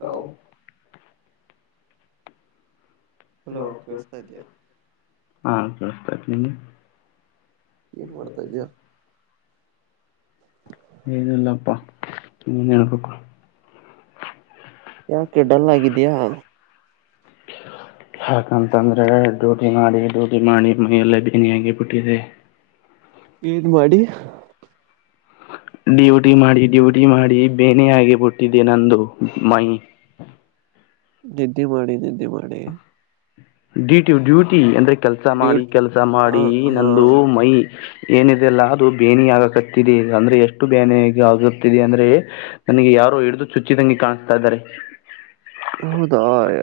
Hello how hello ಕೆಳಸ್ತ ಕೇಳಿಸ್ತಾ ಇದೆಯಾ ಇದಿಯ ಹಾ ನಷ್ಟ ಆಯ್ತ ನಿಂದ ಏನ್ ಮಾಡ್ತಾ ಇದ್ಯಾ ಏನಿಲ್ಲ ಅಪ್ಪ ನೀನೇ ಹೇಳಬೇಕು ಯಾಕೆ ಡಲ್ ಆಗಿದಿಯಾ ಯಾಕಂತಂದ್ರೆ ಡೋಕಿ ಮಾಡಿ ಡೋಕಿ ಮಾಡಿ ಮೈಯಲ್ಲ ಬನಿಯಾಗಿ ಬಿಟ್ಟಿದೆ ಏನ್ ಮಾಡಿ ಡ್ಯೂಟಿ ಮಾಡಿ ಡ್ಯೂಟಿ ಮಾಡಿ ಬೇನೆ ಆಗಿಬಟ್ಟಿದ್ದೆ ನಂದು ಮೈ ನಿದ್ದೆ ಮಾಡಿ ನಿದ್ದೆ ಮಾಡಿ ಡ್ಯೂ ಟು ಡ್ಯೂಟಿ ಅಂದ್ರೆ ಕೆಲ್ಸ ಮಾಡಿ ಡ್ಯೂಟಿ ಕೆಲ್ಸ ಮಾಡಿ ಹ ಹಾ ನಂದು ಮೈ ಏನಿದೆ ಅಲ್ಲ ಅದು ಬೇನಿ ಆಗಕತ್ತಿದೆ ಅಂದ್ರೆ ಎಷ್ಟು ಬೇನೆ ಆಗುತ್ತಿದೆ ಅಂದ್ರೆ ನನಗೆ ಯಾರೋ ಹಿಡಿದು ಚುಚ್ಚಿದಂಗಿ ಕಾಣ್ತಾ ಇದಾರೆ ಹೌದಾ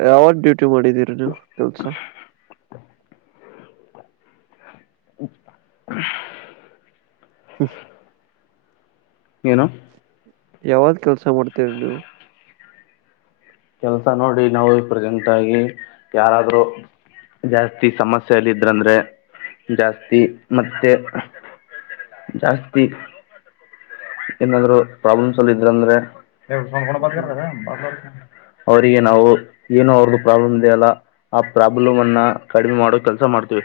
ಯಾವ.. ಇಷ್ಟು ಮಾಡಿದೀರಿ ನೀವು ಕೆಲ್ಸ [unintelligible] ಹ್ಮ್ [unintelligible] ಏನು ಯಾವಾಗ್ ಕೆಲ್ಸ ಮಾಡ್ತೀರಿ ನೀವು ಕೆಲಸ ನೋಡಿ ನಾವು ಪ್ರೆಸೆಂಟ್ ಆಗಿ ಯಾರಾದ್ರರು ಜಾಸ್ತಿ ಸಮಸ್ಯೆಲ್ ಇದ್ರಂದ್ರೆ ಜಾಸ್ತಿ ಮತ್ತೆ ಜಾಸ್ತಿ ಏನಾದ್ರು ಪ್ರಾಬ್ಲಮ್ಸ್ ಅಲ್ ಇದ್ರ ಅಂದ್ರೆ ಎ ಸನ್ಕೊಂಡ ಹ್ಮ್ ಬರ್ಗರ್ದದ ಬಾಗಲಾ.. ಅವರಿಗೆ ನಾವು ಏನೋ ಅವ್ರ್ದು ಪ್ರಾಬ್ಲಮ್ ಇದೆಯಲ್ಲ ಆ ಪ್ರಾಬ್ಲಮ್ ಅನ್ನ ಕಡಿಮೆ ಮಾಡೋ ಕೆಲ್ಸ ಮಾಡ್ತೀವಿ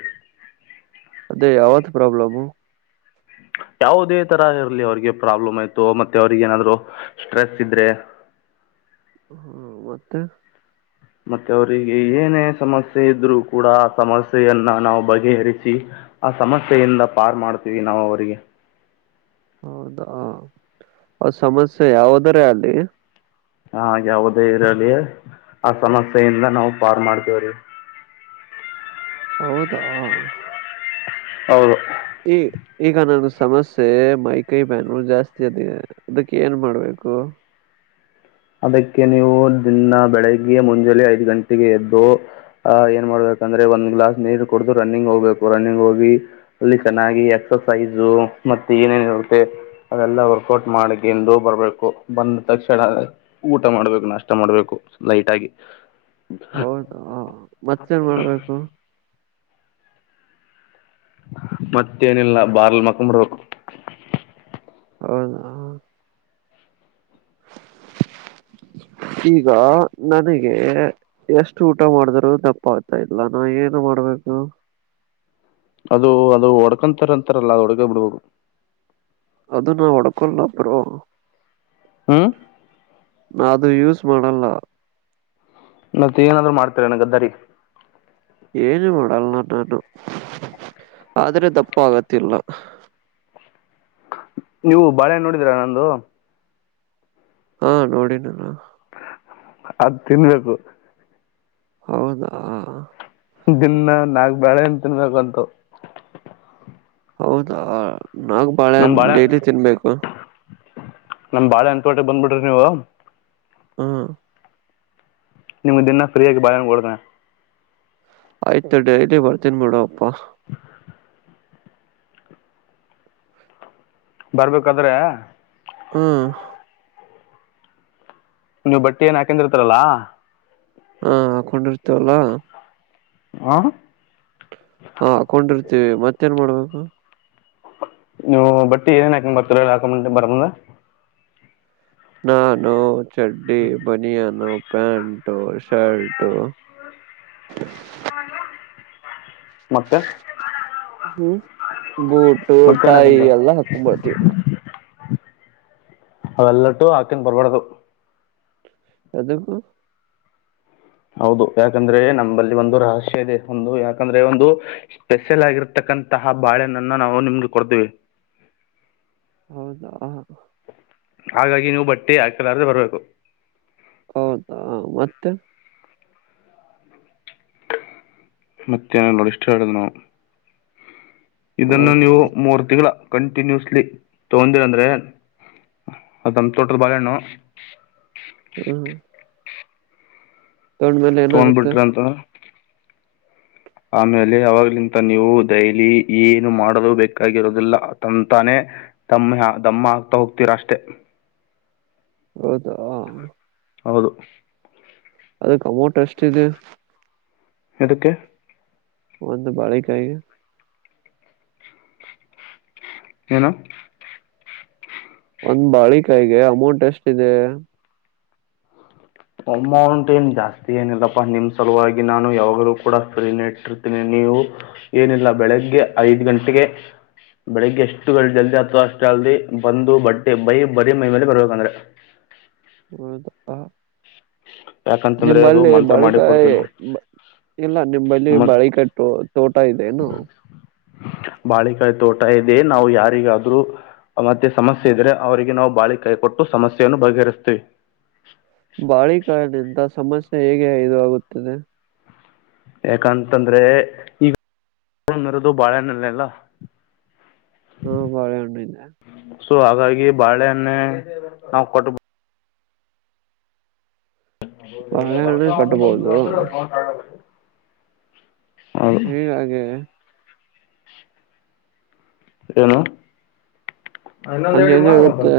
ಅದೇ ಯಾವತ್ ಪ್ರಾಬ್ಲಮು ಯಾವುದೇ ತರ ಇರಲಿ ಅವ್ರಿಗೆ ಪ್ರಾಬ್ಲಮ್ ಆಯ್ತು ಮತ್ತೆ ಅವ್ರಿಗ ಏನಾದ್ರು ಸ್ಟ್ರೆಸ್ ಇದ್ರೆ ಹ್ಮ ಮತ್ತೆ ಮತ್ತೆ ಅವರಿಗೆ ಏನೇ ಸಮಸ್ಯೆ ಇದ್ರು ಕೂಡ ಆ ಸಮಸ್ಯೆಯನ್ನ ನಾವು ಬಗೆಹರಿಸಿ ಆ ಸಮಸ್ಯೆಯಿಂದ ಪಾರ್ ಮಾಡ್ತೀವಿ ನಾವು ಅವರಿಗೆ ಹೌದಾ ಅ ಸಮಸ್ಯೆ ಯಾವದರೆ ಆಗ್ಲಿ ಹಾ ಯಾವುದೇ ಇರಲಿ ಆ ಸಮಸ್ಯೆಯಿಂದ ನಾವು ಪಾರ್ ಮಾಡ್ತೇವ್ರಿ ಹೌದಾ ಹೌದು ಈ ಈಗ ನನ್ ಸಮಸ್ಯೆ ಮೈಕೈ ಬಾನು ಜಾಸ್ತಿ ಅದಿದೆ ಅದಕ್ಕೆ ಏನ್ ಮಾಡ್ಬೇಕು ಅದಕ್ಕೆ ನೀವು ದಿನ್ನ ಬೆಳಿಗ್ಗೆ ಮುಂಜಾನೆ ಐದ್ ಗಂಟೆಗೆ ಎದ್ದು ಅಹ್ ಏನ್ ಮಾಡ್ಬೇಕಂದ್ರೆ ಒಂದ್ ಗ್ಲಾಸ್ ನೀರು ಕುಡ್ದು ರನ್ನಿಂಗ್ ಹೋಗ್ಬೇಕು ರನ್ನಿಂಗ್ ಹೋಗಿ ಅಲ್ಲಿ ಚೆನ್ನಾಗಿ ಎಕ್ಸಸೈಜು ಮತ್ತೆ ಏನೇನ ಆಗುತ್ತೆ ಅದೆಲ್ಲ ವರ್ಕೌಟ್ ಮಾಡಕಂದು ಬರ್ಬೇಕು ಬಂದ ತಕ್ಷಣ ಊಟ ಮಾಡ್ಬೇಕು ನಷ್ಟ ಮಾಡ್ಬೇಕು ಲೈಟ್ ಆಗಿ ಹೌದ ಮತ್ತೇನ್ ಮಾಡ್ಬೇಕು ಮತ್ತೇನಿಲ್ಲ ಬಾರ್ಲ್ ಮಕ್ಕೊಂಬಿರ್ಬೇಕು ಹೌದ ಈಗ ನನಗೆ ಎಷ್ಟು ಊಟ ಮಾಡಿದ್ರರು ತಪ್ಪಾಗಗ್ತಾ ಇಲ್ಲ ನಾ ಏನು ಮಾಡ್ಬೇಕು ಅದು ಅದು ಒಡ್ಕೊಂತಾರ ಅಂತಾರಲ್ಲ ಅದು ಒಡಗ ಬಿಡ್ಬೇಕು ಅದು ನಾ ಒಡ್ಕೊಲ್ಲಬರು ಹ್ಮ ನದುು ಯೂಸ್ ಮಾಡಲ್ಲ ಮತ್ತೆ ಏನಾದ್ರು ಮಾಡ್ತರ ನನ ಗದ್ದಾರಿ ಏನು ಮಾಡಲ್ಲ ನಾನು ಆದ್ರೆ ದಪ್ಪ ಆಗತ್ತಿಲ್ಲ ನೀವು ಬಾಳೆಹಣ್ಣ ನೋಡಿದೀರಾ ನಂದು ಹಾ ನೋಡಿ ನಾನು ಅದ್ ತಿನ್ಬೇಕು ಹೌದಾ ದಿನ್ ನಾಲ್ಕು ಬಾಳೆ ಹಣ್ಣು ತಿನ್ಬೇಕಂತು ಹೌದಾ ನಾಕ್ ಬಾಳೆ ಹಣ್ ಡೈಲಿ ತಿನ್ಬೇಕು ನಮ್ ಬಾಳೆ ಹಣ್ ತೋಟಕ್ ಬಂದ್ಬಿಡ್ರಿ ನೀವು ಹಾ ನಿಮ ದೀನ್ನ ಫ್ರೀಯಾಗಿ ಬಾಳೆ ಹಣ್ ಕೊಡ್ತೇನೆ ಆಯ್ತು ಡೈಲಿ ಬರ್ತೀನ್ ಬುಡ್ಡು ಅಪ್ಪಾ [inaudible] ಬರ್ಬೇಕಾದ್ರೆ ಹ್ಮ ನೀವು ಬಟ್ಟೆ ಏನ್ ಹಾಕೆಂದು ಇರ್ತೀರಲ್ಲ ಹಾ ಹಾಕೊಂಡಿರ್ತೇವಲ್ಲ ಹ ಹಾ ಹಕೊಂಡಿರ್ತೀವಿ ಮತ್ತೇನ್ ಮಾಡ್ಬೇಕು ನೀವು ಬಟ್ಟಿ ಏನ್ ಹಕೆಮ್ ಬರ್ತೀರಿ ಹೇಳ್ ಹಾಕ ಬರ ಮುಂದ ನಾನು ಚಡ್ಡಿ ಬನಿಯಾನು ಪ್ಯಾಂಟು ಶರ್ಟು ಮತ್ತೆ [inaudible] ಬೂಟು ಮತ್ತೇನ್ ಟಾಯಿ ಹಾಕೊಂಡ್ ಎಲ್ಲಾ ಹಾಕೋಂಬರ್ತಿವಿ ನಾವು ಅಲ್ಲಟ್ಟು ಆಕನ್ ಬರಬಾರದು ಎದಕ್ಕೂ ಹೌದು ಯಾಕಂದ್ರೆ ನಮ್ಮಂಬಲ್ಲಿ ಒಂದು ರಹಸ್ಯ ಇದೆ ಒಂದು ಯಾಕಂದ್ರೆ ಒಂದು ಸ್ಪೆಷಲ್ ಆಗಿರ್ತಕ್ಕಂತಹ ಬಾಳೆನನ್ನ ನಾವು ನಿಮ್ಗೆ ಕೊಡ್ತೇವಿ ಹೌದಾ ಹಾಗಾಗಿ ನೀವು ಬಟ್ಟೆ ಹಾಕೆಲಾರ್ದೆ ಬರ್ಬೇಕು ಹೌದಾ ಮತ್ತೆ ಮತ್ತೆನೀಲ್ ನೋಡ್ ಇಷ್ಟೇ ನಡದ ನೋಡ್ ಇದನ್ನು ಹೌದಾ ನೀವು ಮೂರ್ ತಿಂಗಳ ಕಂಟಿನ್ಯೂಸ್ಲಿ ತೊಗೊಂಡಿರಂದ್ರೆ ಅದ ನಮ್ಮ ತೋಟದ ಬಾಳೆಹಣ್ಣು ಹ್ಮ್ ತಗೊಂಡ್ಮೇಲೆ ಏನಾಗುತ್ತೆ ತೊಗೊಂಡ್ಬಿಟ್ರಿ ಅಂತಂದ್ರೆ ಆಮೇಲೆ ಅವಾಗ್ಲಿಂತ ನೀವು ಡೈಲಿ ಏನು ಮಾಡದು ಬೇಕಾಗಿರೋದಿಲ್ಲ ತಂತಾನೆ ದಮ್ಮ ದಮ್ಮ ಆಗ್ತಾ ಹೋಗ್ತೀರ ಅಷ್ಟೆ ಹೌದಾ ಹೌದು ಅದಕ್ ಅಮೌನ್ ಎಷ್ಟಿದೆ ಎದಕ್ಕೆ ಒಂದು ಬಾಳಿಕಾಯಿ ಏನು ಒಂದ್ ಬಾಳಿಕಾಯಿಗೆ ಅಮೌಂಟ್ ಎಷ್ಟಿದೆ ಅಮೌಂಟ್ ಏನ್ ಜಾಸ್ತಿ ಏನಿಲ್ಲಪ್ಪಾ ನಿಮ್ ಸಲುವಾಗಿ ನಾನು ಯಾವಾಗಲೂ ಕೂಡ ಫ್ರೀನ ಇಟ್ಟಿರ್ತೀನಿ ನೀವು ಏನಿಲ್ಲ ಬೆಳಗ್ಗೆ ಐದ್ ಗಂಟೆಗೆ ಬೆಳಗ್ಗೆ ಎಷ್ಟು ಜಲ್ದಿ ಅತದಾ ಅಷ್ಟ ಜಲ್ದಿ ಬಂದು ಬಟ್ಟಿ ಬೈ ಬರೀ ಮೈ ಮೇಲೆ ಬರ್ಬೇಕಂದ್ರೆ ಹೌದಾ ಯಾಕಂತಂದರೆ ಅದು ನಿಂಬಲ್ಲಿ ಮಂತ್ರ ಮಾಡಿ ಬಾಳಿಕಾಯಿ ಕೊಡ್ತೀವಿ ನಾವು ಇಲ್ಲ ನಿಲ್ಲಿ ಮತ್ತು ಬಾಳಿಕಟ್ಟು ತೋಟ ಇದೆೇನು ಬಾಳೆಕಾಯಿ ತೋಟ ಇದೆ ನಾವು ಯಾರಿಗಾದ್ರು ಮತ್ತೆ ಸಮಸ್ಯೆ ಇದ್ರೆ ಅವರಿಗೆ ನಾವು ಬಾಳಿಕಾಯಿ ಕೊಟ್ಟು ಸಮಸ್ಯೆಯನ್ನು ಬಗೆಹರಿಸ್ತೇವಿ ಬಾಳೆ ಕಾಯಿ ನಿಂದ ಸಮಸ್ಯೆ ಹೇಗೆ ಇದು ಆಾಗುತ್ತದೆ ಯಾಕಂತಂದ್ರೆ ಈಗರದು ಬಾಳೆನಲ್ಲಲ್ಲ ಹ್ಮಬಾಳೆ ಹಣ್ಣು ಇಲ್ಲ ಸೊ ಹಾಗಾಗಿ ಬಾಳೆೆಯನ್ನೆ ನಾವು ಕೊಟ್ಟಬ ಹ ಹೌ ಈಗ ಬಾಳೆಹಣ್ಣು ಬರ್ತಾವ ಬಂದು ಕಟ್ಬೋದು ಅಂದ್ರೆ ಆದು ಹಗೆ ಏನು ಇನ್ನೊಂದು ಹಂಗೆ ಎಡಿ ಮಾಡಾರುವ ಹೆಂಗಾಗುತ್ತೆ ಬಂತ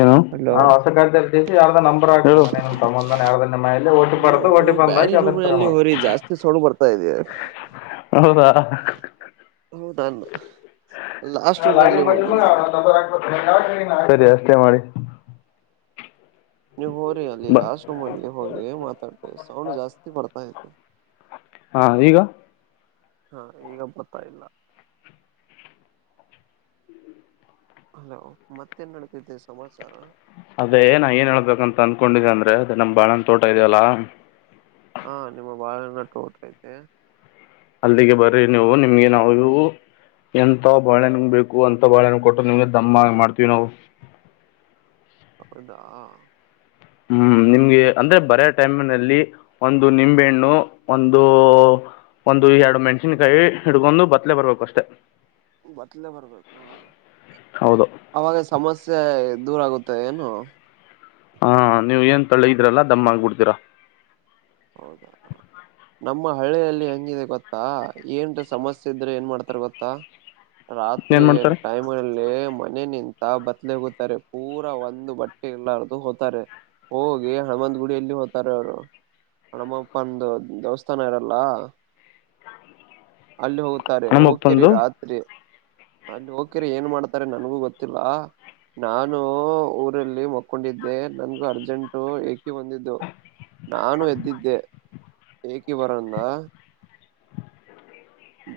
ಏನು ಹ ಹಲೋ ಹೊಸ ಕ ಯಾರ್ದ ನಂಬರ್ ಆ ತಮ್ಮಂದ ಯಾರ ಮ ಓಟಿ ನೀವು ಪತು ಓಟಿ ಬಂದ ಬ್ಯಾರೆ ಅದ್ರ ರ ರೂಮ್ನಲ್ಲಿ ಮಾಡ ಹೋರಿ ಜಾಸ್ತಿ ಸೌಂಡ್ ಬರ್ತಾ ಇದೆ ಹೌದಾ ಹೌದನ್ ಲಾಸ್ಟ್ ರೂಮ ಅಲ್ಲಿ ಹೋಗ್ ನಾವು ಸರಿಯಾ ಅಷ್ಟೆ ಮಾಡಿ ನೀವು ಹೋರಿ ಅಲ್ಲಿ ಬ ಲಾಸ್ಟ್ ರೂಮ್ ಅಲ್ಲಿ ಹೋಗಿ ಮಾತಾಡ್ತ ಸೌಂಡ್ ಜಾಸ್ತಿ ಬರ್ತಾ ತಿ ಹಾ ಈಗ ಹಾ ಈಗ ಬರ್ತಾ ಇಲ್ಲ ಹಲೋ ಮತ್ತೇನ್ ನಡತಿದ್ದೆ ಸಮಾಚಾರ ಅದೇ ನಾ ಏನ್ ಹೇಳ್ಬೇಕಂತ ಅಂದಕೊಂಡೆ ಅಂದ್ರೆ ಅದೇ ನಮ್ ಬಾಳ ತೋಟ ಇದ್ಯಲ್ಲ ಹಾ ನಿಮ್ಮ ಬಾಳ ನಟೋತೈತೆ ಅಲ್ಲಿಗೆ ಬರ್ರಿ ನೀವು ನಿಮ್ಗೆ ನಾವವು ಎಂತ ಬಾಳೆಣ ಬೇಕು ಅಂತ ಬಾಳೆಣ್ಣ ಕೊಟ್ಟು ನಿಮ್ಗೆ ದಮ್ಮ ಮಾಡ್ತೀವಿ ನಾವು ಹೌದಾ ಹ್ಮ್ ನಿಮ್ಗೆ ಅಂದ್ರೆ ಬರ ಟೈಮ್ ನಲ್ಲಿ ಒಂದು ನಿಂಬೆಹಣ್ಣು ಒಂದು ಒಂದು ಎರಡು ಮೆಣಸಿನ್ಕಾಯಿ ಹಿಡ್ಕೊಂಡು ಬತ್ಲೆ ಬರ್ಬೇಕು ಅಷ್ಟೆ ಬದಲ ಬರ್ಬೇಕು ಹೌದು ಅವಾಗ ಸಮಸ್ಯೆ ದೂರ ಆಗುತ್ತೆ ಏನು ಹಾ ನೀವ್ ಏನ್ ತಳ್ಳಿ ಇದ್ರಲ್ಲ ದಮ್ಮ ಆಗ್ಬಿಡ್ತೀರಾ ಹೌದಾ ನಮ್ಮ ಹಳ್ಳಿಯಲ್ಲಿ ಹಂಗಿದೆ ಗೊತ್ತಾ ಏನ್ ಸಮಸ್ಯೆ ಇದ್ರೆ ಏನ್ ಮಾಡ್ತಾರ ಗೊತ್ತಾ ಏನು ರಾತ್ರಿ ಮಾಡ್ತಾರೆ ಟೈಮ್ ಅಲ್ಲಿ ಮ ಮನೆ ನಿಂತ ಬತ್ಲೆ ಹತಾರೆ ಪೂರ ಒಂದು ಬಟ್ಟೆ ಇಲ್ಲಾರದುು ಹೋತಾರೆ ಹೋಗಿ ಹಣಮಂದ್ ಗುಡಿಯಲ್ಲಿ ಹೋ್ತಾರೆ ಅವರು ಹನುಮ್ಮಪ್ಪಂದು ದೇವಸ್ಥಾನ ಇರಲ್ಲ ಅಲ್ಲಿ ಹೋಗ್ತಾರೆ ಹೋಗ್ತಿರಿ ಹನುಮಪ್ಪಂದು ರಾತ್ರಿ ಅಲ್ಲಿ ಹೋಗಕರಿ ಏನ್ ಮಾಡ್ತಾರೆ ನನ್ಗೂ ಗೊತ್ತಿಲ್ಲ ನಾನು ಊರಲ್ಲಿ ಮಕ್ಕೊಂಡಿದ್ದೆ ನನ್ಗೂ ಅರ್ಜೆಂಟು ಏಕೆ ಬಂದಿದ್ದು ನಾನು ಎದ್ದಿದ್ದ ಇ ಏಕೆ ಬರಂದ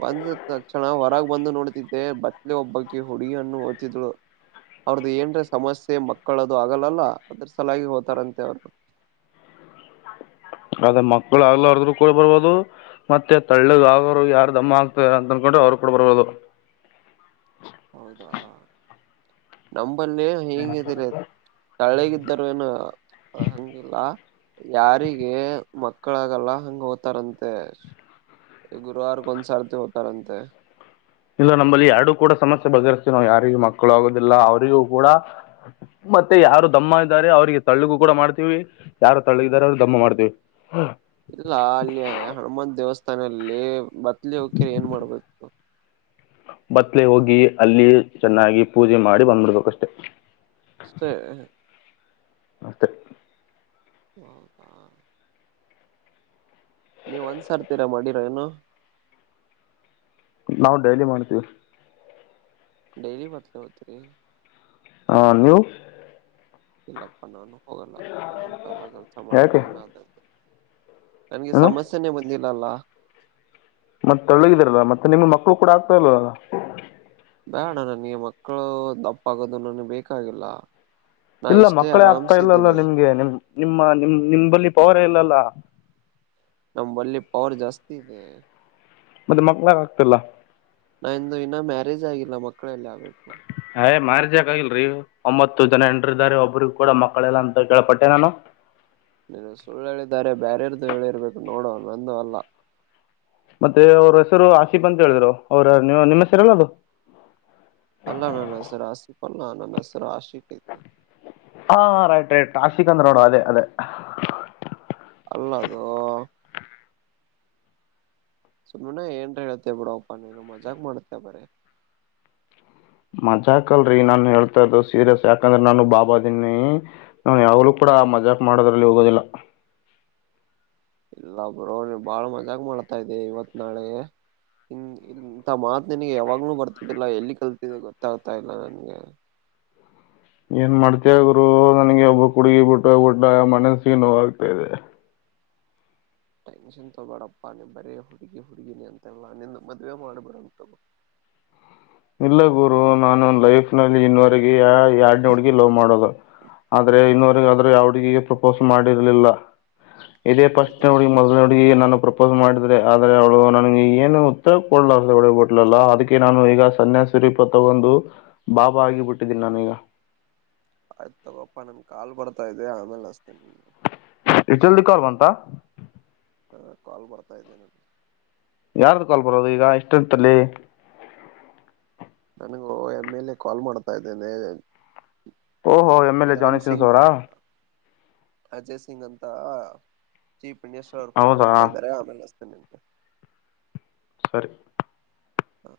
ಬಂದ ತಕ್ಷಣ ಹೊರಗ ಬಂದು ನೋಡ್ತಿದ್ದೆ ಬತ್ಲೆ ಒಬ್ಬಕ ಹುಡುಗ ಹಣ್ಣು ಓ್ತದ್ಳರು ಅವ್ರದ್ದ ಏನ್ರ ಸಮಸ್ಯೆ ಮಕ್ಕಳದು ಆಗಲ್ಲಲ್ಲ ಅದ್ರ ಸಲಾಗಿ ಹೋ್ತಾರಂತೆ ಅವರು ಮಕ್ಕಳು ಆಗ್ಲ್ರದ್ರರು ಕೂಡ ಬರ್ಬಹದು ಮತ್ತೆ ತಳ್ಳಗ ಆಗೋರು ಯಾರ ದಮ್ಮ ಆಗ್ತದೆ ಅಂತ ಅನ್ಕೊಂಡ್ರೆ ಅವ್ರರು ಕೂಡ ಬರ್ಬಹದು ಹೌದಾ ನ ಮ್ಮಲ್ಲಿ ಹೇಂಗ್ದೀರ ತಳ್ಳೆಗಿದ್ದರು ಏನು ಅಂದಿಲ್ಲಾ ಯಾರಿಗೆ ಮಕ್ಕಳಾಗ ಇಲ್ಲ ನಮ್ಮಲ್ಲಿ ಎರಡು ಕೂಡ ಸಮಸ್ಯೆ ಬಗೆಹರ್ಸ್ತೀವಿ. ನಾವು ಯಾರಿಗ ಮಕ್ಕಳು ಆಗೋದಿಲ್ಲ ಅವರಿಗೂ ಕೂಡ ಮತ್ತೆ ಯಾರು ದಮ್ಮ ಇದ್ದಾರೆ ಅವಿಗೆ ತಳ್ಳಿಗೂ ಕೂಡ ಮಾಡ್ತೀವಿ. ಯಾರು ತಳ್ಳಿಗಿದ್ದಾರೆ ಅವರು ದಮ್ಮ ಮಾಡ್ತೀವಿ. ಇಲ್ಲ ಅಲ್ಲಿಯ ಹನುಮನ್ ದೇವಸ್ಥಾನಲ್ಲಿ ಬತ್ಲಿ ಹೋಗಕ್ಯರಿ ಏನ್ ಮಾಡ್ಬೇಕು. ಬತ್ಲೆ ಹೋಗಿ ಅಲ್ಲಿ ಚೆನ್ನಾಗಿ ಪೂಜೆ ಮಾಡಿ ಬಂದ್ಬಿಡ್ಬೇಕಷ್ಟೆ. ಅಷ್ಟೇ. ಅಷ್ಟೇ. ಹೌದಾ. ನೀವ್ ಒಂದ್ಸಾರ್ತೀರಾ ಮಾಡಿರ ಏನು. ನಾವು ಡೈಲಿ ಮಾಡ್ತೀವಿ. ಡೈಲಿ ಬತ್ತಲೆ ಹೊತಿರಿ. ಹಾ ನೀವು, ಇಲ್ಲಪ್ಪ ನಾನು, ಹೋಗಲ್ಲ ಅಂತಲ್ಲ ಕೆಲ್ಸ ಮಾಡಿಲ್ಲ ಯಾಕ್. ಏನಾದ ನನ್ಗೆ ಸಮಸ್ಯೆನೆ ಬಂದಿಲ್ಲ. [unintelligible] ಮತ್ತೆ ತಳ್ಳಗಿದಾರಲ್ಲ ಮತ್ತೆ ನಿಮ್ ಮಕ್ಳು ಕೂಡ ಆಗ್ತಾ ಇಲ್ವಾಲ್. ಇಲ್ಲ ಅಣ್ಣ ನನಗೆ ಮಕ್ಕಳು ದಪ್ಪ ಆಗೋದು ನನಗೆ ಬೇಕಾಗಿಲ್ಲ. ನಾ ಇಲ್ಲ ಇಷ್ಟೇ ಮಕ್ಕಳೇ ಆಗ್ತಾ ಆರಾಮ್ಸ ಇಲ್ಲಲ್ಲ. ಇದ್ದೇನೆ ನಿಮ್ಗೆ ನಿಮ್ ನಿಮ್ಮ, ನಿಮ, ನಿಮ, ಬಲ್ಲಿ ಪವರ ಇಲ್ಲಲ್ಲ. ನಂಬಲ್ಲಿ ಪವರ್ ಜಾಸ್ತಿ ಇದೆ. ಮತ್ತೆ ಮಕ್ಳಾಗ ಆಗ್ತಿಲ್ಲ. ನಂದು ಇನ್ನ ಮ್ಯಾರೇಜ್ ಆಗಿಲ್ಲ ಮಕ್ಕಳೆಲ್ಲಿ ಆಗ್ಬೇಕು. ಹೇ ಮ್ಯಾರೇ ಯಾಕ್ ಆಗಿಲ್ರರಿ ಒಂಬತ್ತು ಜನ ಹೆಂಡ್ರು ಇದಾರೆ ಒಬ್ರಗ ಕೂಡ ಮಕ್ಕಳೆಲ್ಲ ಅಂತ ಕೇಳ್ಪಟ್ಟೆ ನಾನು. ನೀನು ಸುಳ್ಳು ಹೇಳಿದ್ದಾರೆ ಬೇರೆಯವರದು ಹೇಳಿರ್ಬೇಕು ನೋಡು ನಂದು ಅಲ್ಲ. ಮತ್ತೆ ಅವ್ರ ಹೆಸರು ಆಸೀಪ್ ಅಂತ ಹೇಳಿದ್ರು ಅವ್ರ ನಿಮ್ಮ ಹೆಸರೆ ಎಲ್ಲ ಅದು. ಅಲ್ಲ ನನ್ನ ಹೆಸರು ಆಸಿ ಲ್ಲ ನನ್ನ ಹೆಸರು ಆಗಿ ಹಾ ರೈಟ್ ರೈಟ್. ಕಾರ್ಷಿಕ ಅಂದ್ರುನೋಡು ಅದೇ ಅದೇ. ಅಲ್ಲದು. ಸುಮ್ಮನಾ ಏನ್ ಹೇಳ್ತೇ ಬಿಡಪ್ಪ ನೀನು ಮಜಾಕ ಮಾಡತೇ ಬರೀ. ಮಜಾಕ್ ಅಲ್ರರಿ ನಾನ್ ಹೇಳ್ತಾ ಇರದು ಸೀರಿಯಸ್ ಯಾಕಂದ್ರೆ ನಾನು ಬಾಬಾ ದನ್ನಿ ನಾನು ಯಾಗಲೂ ಕೂಡ ಮಜಾಕ್ ಮಾಡೋದ್ರಲ್ಲಿ ಹೋಗೋದಿಲ್ಲ. ಇಲ್ಲ ಬ್ರೋ ಬಾಳ ನೀವು ಮಜಾಕ ಮಾಡ್ತಾ ಇದೆ ಇವತ್ ನಾಳೆ ಇ ಇಂತ ಮಾತು ನಿನಗೆ ಯಾವಾಗ್ಲುೂ ಬರ್ತಿದ್ದಿಲ್ಲ ಎಲ್ಲಿ ಕಲ್ತಿದೆ ಗೊತ್ತಾಗ್ತಾ ಇಲ್ಲ ನನ್ಗೆ. ಏನ್ ಮಾಡ್ತೀಯಾ ಗುರು ನನ್ಗೆ ಒಬ್ಬಕಿ ಹುಡುಗಿ ಬಿಟ್ಟು ಹೋಗಿಬಿಟ್ಲು ಮನಸ್ಸಿಗೆ ನೋ ಆಗ್ತಾ ಇದೆ. ಟೆನ್ಷನ್ ತಗೋಡಪ್ಪಾ ನೀ ಬರೀ ಹುಡುಗಿ ಹುಡುಗೀಿನಿ ಅಂತಲ್ಲ್ಲ ನಿಂದು ಮದ್ವೆ ಮಾಡಿಬಿಡುಂ ತಗೋ. ಇಲ್ಲ ಗುರು ನಾನು ಲೈಫ್ ನಲ್ಲಿ ಇನ್ವರೆಗೆ ಯ ಯಾರ್ಡ್ನ ಹುಡ್ಗಿ ಲವ್ ಮಾಡೋಲ್ಲ. ಆದ್ರೆ ಇನ್ವರೆಗೆ ಆದ್ರ ಯಾವಡ್ಗಿಗೆ ಪ್ರಪೋಸ್ ಮಾಡಿರ್ಲಿಲ್ಲ. ಇದೇ ಫಸ್ಟ್ ಹೌದಾ ನೋಡು ಮೊದಲ ನಡುಗ ನು ಪ್ರ ಸ್ ಮಾಡಿದ್ರೆ ಆದ್ರೆ ಅವಳು ನನಗೆ ಏನು ಉತ್ತರ ಕೊಡ್ಲಾರ್ದೆ ಹೊಡೋಗಿ ಬಿಟ್ಲಲ್ಲ ಅದಕ್ಕೆ ನಾನು ಈಗ. ಸನ್ಯಾಸಿರೀಪ ತಗೊಂದು ಬಾಬಾ ಆಗಿಬಿಟ್ಟಿದ್ದೀನಿ ನಾನೀಗ. ಆಯ್ತತ್ ತಗೋಪ್ಪಾ ನನ್ ಕಾಲು ಬರ್ತಾ ಇದೆ ಆಮೇಲೆ ಹಚ್ಚ್ತೀನಿ ನಿನ್ಗೆ. ಎಷ್ಟು ಜಲ್ದಿ ಕಾಲ್ ಬಂತಾ. ಹಾ ಕಾಲ್ ಬರ್ತಾ ಇದ್ದೇನೆು. ಯಾರ್ದು ಕಾಲ್ ಬರೋದು ಈಗ ಎಷ್ಟಂತಲ್ಲಿ. ನನಗೂ ಎ ಮೇಲೆ ಕಾಲ್ ಮಾಡ್ತಾ ಇದ್ದೇನೆ. ಓಹೋ ಎಮ್ ಎಲ್ ಎ ಜನಿ ಧರಮ್ ಸಿನ್ಸ ಸಿಂಗ್ ಅವರಾ. ಅಜಯ್ ಸಿಂಗ್ ಅಂತ ಚೀಪ್. ಪಣೇಶ್ವ ಅವ್ ಫೋನ್ ಹೌದಾ ಮಾಡ್ತ ಇದಾರೆಗೆ. ಸರಿ. ಹ್ಮ.